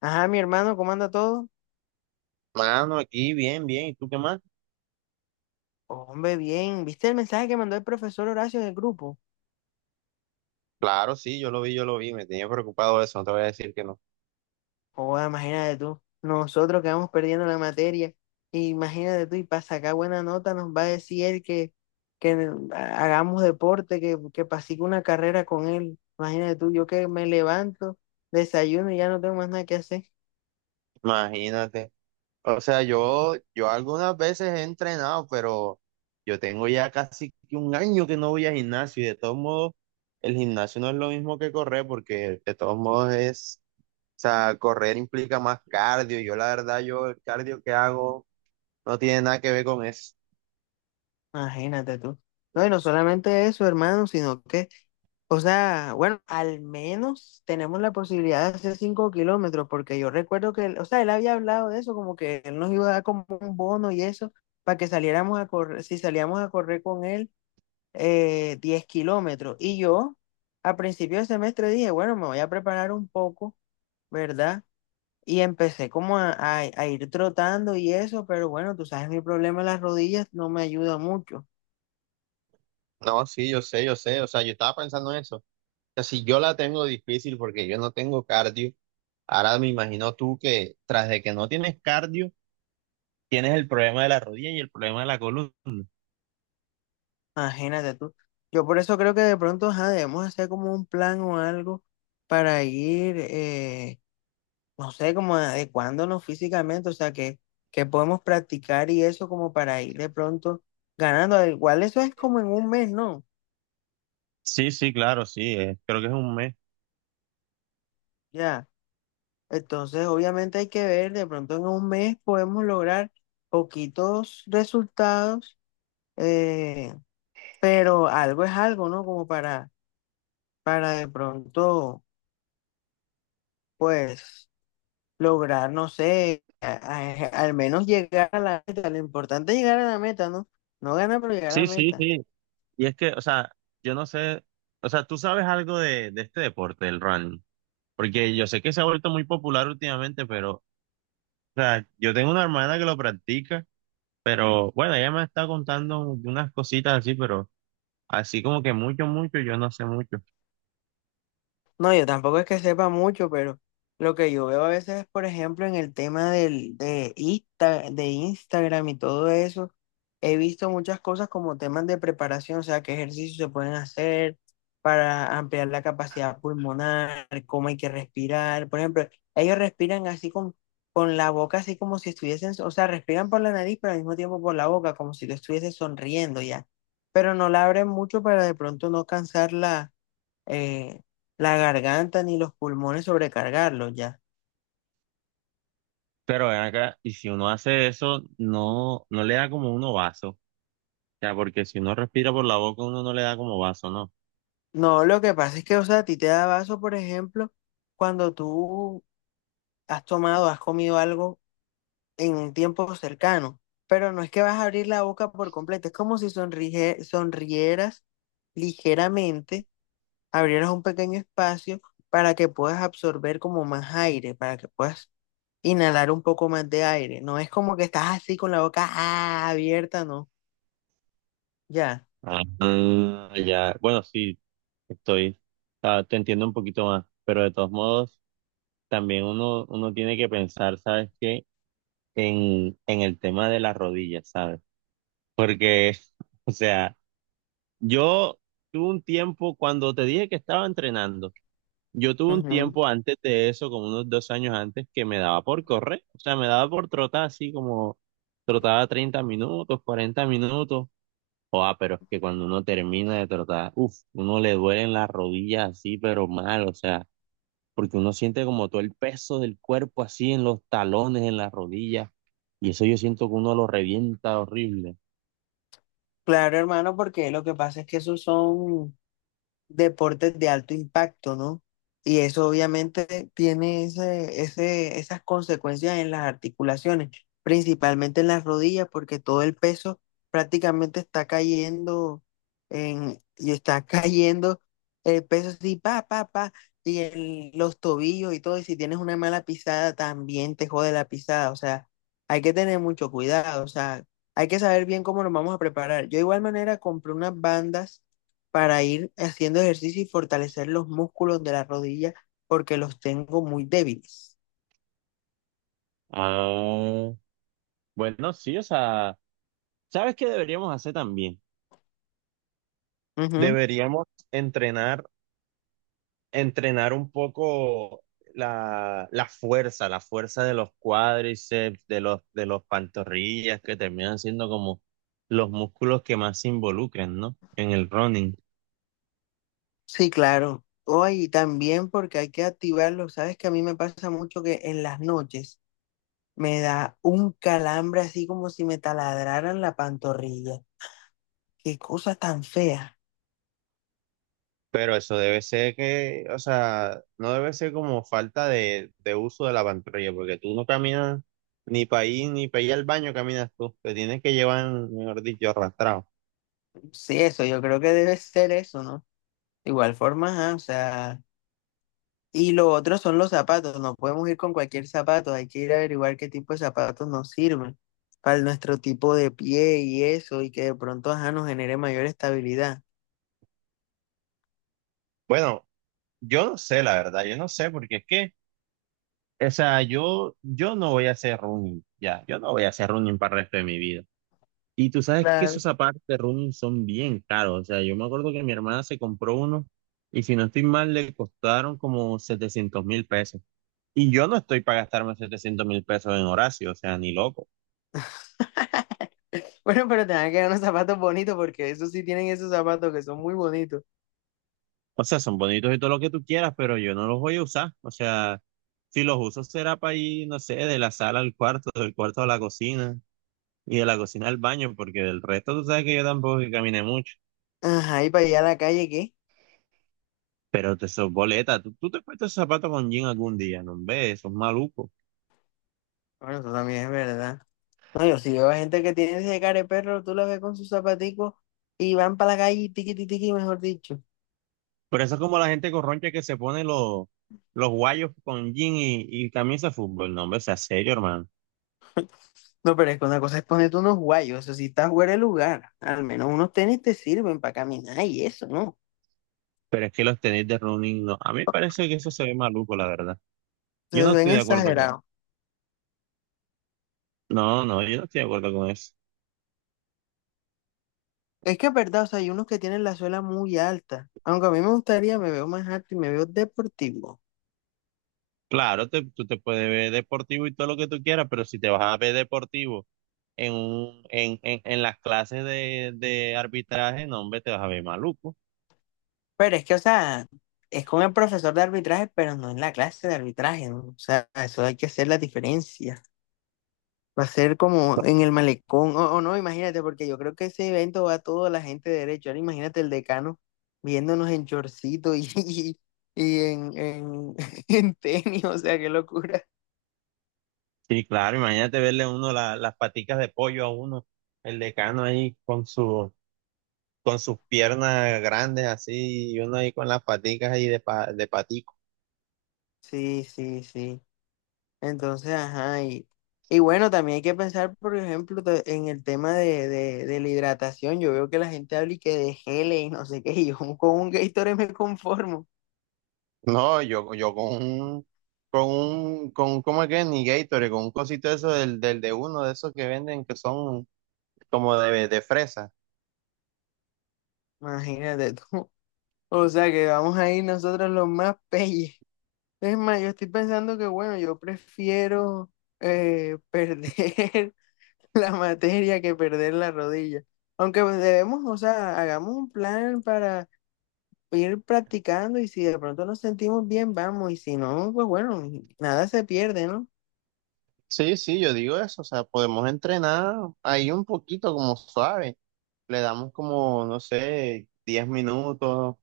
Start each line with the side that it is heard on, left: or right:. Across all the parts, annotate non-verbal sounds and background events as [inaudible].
left: Ajá, mi hermano, ¿cómo anda todo?
right: Mano, aquí bien, bien. ¿Y tú qué más?
left: Hombre, bien. ¿Viste el mensaje que mandó el profesor Horacio en el grupo?
right: Claro, sí, yo lo vi, yo lo vi. Me tenía preocupado eso, no te voy a decir que no.
left: Joder, imagínate tú. Nosotros que vamos perdiendo la materia. Imagínate tú, y para sacar buena nota nos va a decir él que hagamos deporte, que pasigue una carrera con él. Imagínate tú, yo que me levanto, desayuno y ya no tengo más nada que hacer.
right: Imagínate. O sea, yo algunas veces he entrenado, pero yo tengo ya casi que un año que no voy al gimnasio y de todos modos, el gimnasio no es lo mismo que correr porque de todos modos es, o sea, correr implica más cardio. Y yo la verdad, yo el cardio que hago no tiene nada que ver con eso.
left: Imagínate tú. No, y no solamente eso, hermano, sino que, o sea, bueno, al menos tenemos la posibilidad de hacer 5 kilómetros, porque yo recuerdo que, o sea, él había hablado de eso, como que él nos iba a dar como un bono y eso, para que saliéramos a correr, si salíamos a correr con él, 10 kilómetros. Y yo, a principio de semestre, dije, bueno, me voy a preparar un poco, ¿verdad? Y empecé como a ir trotando y eso, pero bueno, tú sabes, mi problema en las rodillas no me ayuda mucho.
right: No, sí, yo sé, yo sé. O sea, yo estaba pensando en eso. O sea, si yo la tengo difícil porque yo no tengo cardio. Ahora me imagino tú que tras de que no tienes cardio, tienes el problema de la rodilla y el problema de la columna.
left: Imagínate tú. Yo por eso creo que de pronto ajá, debemos hacer como un plan o algo para ir, no sé, como adecuándonos físicamente, o sea, que podemos practicar y eso como para ir de pronto ganando. Al igual eso es como en un mes, ¿no?
right: Sí, sí, claro, sí, creo que es un mes.
left: Ya. Entonces, obviamente hay que ver, de pronto en un mes podemos lograr poquitos resultados, eh, pero algo es algo, ¿no? Como para de pronto, pues lograr, no sé, al menos llegar a la meta. Lo importante es llegar a la meta, ¿no? No ganar, pero llegar a la
right: Sí, sí,
left: meta.
right: sí. Y es que, o sea, yo no sé, o sea, tú sabes algo de este deporte, del running, porque yo sé que se ha vuelto muy popular últimamente, pero, o sea, yo tengo una hermana que lo practica, pero bueno, ella me está contando unas cositas así, pero así como que mucho, mucho, yo no sé mucho.
left: No, yo tampoco es que sepa mucho, pero lo que yo veo a veces, por ejemplo, en el tema del, de, de Instagram y todo eso, he visto muchas cosas como temas de preparación, o sea, qué ejercicios se pueden hacer para ampliar la capacidad pulmonar, cómo hay que respirar. Por ejemplo, ellos respiran así con la boca, así como si estuviesen, o sea, respiran por la nariz, pero al mismo tiempo por la boca, como si lo estuviese sonriendo ya. Pero no la abren mucho para de pronto no cansar la eh, la garganta ni los pulmones sobrecargarlos ya.
right: Pero ven acá, y si uno hace eso, no, no le da como uno vaso. Ya, porque si uno respira por la boca, uno no le da como vaso, ¿no?
left: No, lo que pasa es que, o sea, a ti te da vaso, por ejemplo, cuando tú has tomado, has comido algo en un tiempo cercano, pero no es que vas a abrir la boca por completo, es como si sonrieras ligeramente, abrieras un pequeño espacio para que puedas absorber como más aire, para que puedas inhalar un poco más de aire. No es como que estás así con la boca abierta, no, ya.
right: Ah, ah, ya. Bueno, sí, estoy, ah, te entiendo un poquito más, pero de todos modos, también uno tiene que pensar, ¿sabes qué? En el tema de las rodillas, ¿sabes? Porque, [laughs] o sea, yo tuve un tiempo, cuando te dije que estaba entrenando, yo tuve un
left: Ujú.
right: tiempo antes de eso, como unos 2 años antes, que me daba por correr, o sea, me daba por trotar así como trotaba 30 minutos, 40 minutos. Joa, pero es que cuando uno termina de trotar, uff, uno le duelen las rodillas así, pero mal, o sea, porque uno siente como todo el peso del cuerpo así en los talones, en las rodillas, y eso yo siento que uno lo revienta horrible.
left: Claro, hermano, porque lo que pasa es que esos son deportes de alto impacto, ¿no? Y eso obviamente tiene esas consecuencias en las articulaciones, principalmente en las rodillas, porque todo el peso prácticamente está cayendo en, y está [laughs] cayendo el peso así, pa, pa, pa, y en los tobillos y todo, y si tienes una mala pisada, también te jode la pisada, o sea, hay que tener mucho cuidado, o sea, hay que saber bien cómo nos vamos a preparar. Yo de igual manera compré unas bandas para ir haciendo ejercicio y fortalecer los músculos de la rodilla porque los tengo muy débiles.
right: Ah, bueno, sí, o sea, ¿sabes qué deberíamos hacer también?
left: Ujú.
right: Deberíamos entrenar entrenar un poco la fuerza, la fuerza de los cuádriceps, de los pantorrillas, que terminan siendo como los músculos que más se involucran, ¿no? En el running.
left: Sí, claro. Hoy también porque hay que activarlos. Sabes que a mí me pasa mucho que en las noches me da un calambre así como si me taladraran la pantorrilla. Qué cosa tan fea.
right: Pero eso debe ser que, o sea, no debe ser como falta de uso de la pantorrilla, porque tú no caminas ni para ir al baño caminas tú, te tienes que llevar, mejor dicho, arrastrado.
left: Sí, eso, yo creo que debe ser eso, ¿no? De igual forma, ajá, o sea, y lo otro son los zapatos. No podemos ir con cualquier zapato. Hay que ir a averiguar qué tipo de zapatos nos sirven para nuestro tipo de pie y eso, y que de pronto, ajá, nos genere mayor estabilidad.
right: Bueno, yo no sé, la verdad, yo no sé, porque es que. O sea, yo no voy a hacer running, ya, yo no voy a hacer running para el resto de mi vida. Y tú sabes que
left: Claro.
right: esos zapatos de running son bien caros, o sea, yo me acuerdo que mi hermana se compró uno y si no estoy mal le costaron como 700.000 pesos. Y yo no estoy para gastarme 700.000 pesos en Horacio, o sea, ni loco.
left: [laughs] Bueno, pero tengan que dar unos zapatos bonitos porque esos sí tienen esos zapatos que son muy bonitos.
right: O sea, son bonitos y todo lo que tú quieras, pero yo no los voy a usar. O sea, si los uso será para ir, no sé, de la sala al cuarto, del cuarto a la cocina y de la cocina al baño, porque del resto tú sabes que yo tampoco es que camine mucho.
left: Ajá, ¿y para allá a la calle, qué?
right: Pero te sos boleta. Tú te puesto esos zapatos con jean algún día, no ves, sos maluco.
left: Bueno, eso también es verdad. No, yo sí veo a gente que tiene ese care perro, tú la ves con sus zapaticos y van para la calle, tiqui, tiqui, tiqui, mejor dicho.
right: Pero eso es como la gente corroncha que se pone los guayos con jean y camisa de fútbol. No, hombre, sea serio, hermano.
left: No, pero es que una cosa es ponerte unos guayos, eso sea, si estás fuera de lugar, al menos unos tenis te sirven para caminar y eso, ¿no?
right: Pero es que los tenis de running, no. A mí me parece que eso se ve maluco, la verdad. Yo
left: Se
right: no
left: ven
right: estoy de acuerdo con.
left: exagerados.
right: No, no, yo no estoy de acuerdo con eso.
left: Es que es verdad, o sea, hay unos que tienen la suela muy alta, aunque a mí me gustaría, me veo más alto y me veo deportivo.
right: Claro, tú te puedes ver deportivo y todo lo que tú quieras, pero si te vas a ver deportivo en, un, en las clases de arbitraje, no, hombre, te vas a ver maluco.
left: Pero es que, o sea, es con el profesor de arbitraje, pero no en la clase de arbitraje, ¿no? O sea, eso hay que hacer la diferencia. Va a ser como en el malecón, o no, imagínate, porque yo creo que ese evento va a toda la gente de derecho. Ahora imagínate el decano viéndonos en chorcito y en, [laughs] en tenis, o sea, qué locura.
right: Sí, claro, imagínate verle uno las paticas de pollo a uno, el decano ahí con sus piernas grandes así, y uno ahí con las paticas ahí de patico.
left: Sí, sí, sí. Entonces, ajá, y bueno, también hay que pensar, por ejemplo, en el tema de la hidratación. Yo veo que la gente habla y que de geles y no sé qué, y yo [laughs] con un Gatorade me conformo.
right: No, yo con ¿cómo es que? Ni Gatorade, con un cosito de eso del de uno de esos que venden que son como de fresa.
left: Imagínate tú. O sea, que vamos a ir nosotros los más peyes. Es más, yo estoy pensando que, bueno, yo prefiero perder [laughs] la materia que perder la rodilla. Aunque pues, debemos, o sea, hagamos un plan para ir practicando y si de pronto nos sentimos bien, vamos. Y si no, pues bueno, nada se pierde, ¿no?
right: Sí, sí, yo digo eso, o sea, podemos entrenar ahí un poquito como suave. Le damos como, no sé, diez minutos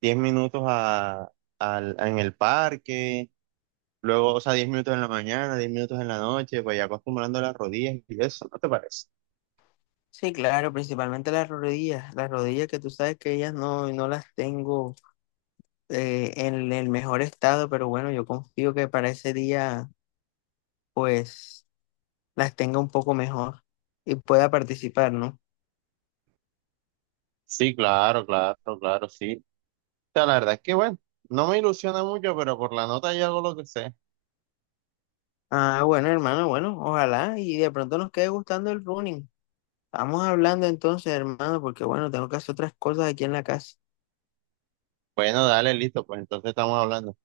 right: diez minutos en el parque, luego, o sea, 10 minutos en la mañana, 10 minutos en la noche, vaya acostumbrando las rodillas y eso, ¿no te parece?
left: Sí, claro, principalmente las rodillas. Las rodillas que tú sabes que ellas no, no las tengo en el mejor estado, pero bueno, yo confío que para ese día, pues, las tenga un poco mejor y pueda participar, ¿no?
right: Sí, claro, claro, claro, sí. O sea, la verdad es que, bueno, no me ilusiona mucho, pero por la nota yo hago lo que sé.
left: Ah, bueno, hermano, bueno, ojalá y de pronto nos quede gustando el running. Vamos hablando entonces, hermano, porque bueno, tengo que hacer otras cosas aquí en la casa.
right: Bueno, dale, listo, pues entonces estamos hablando.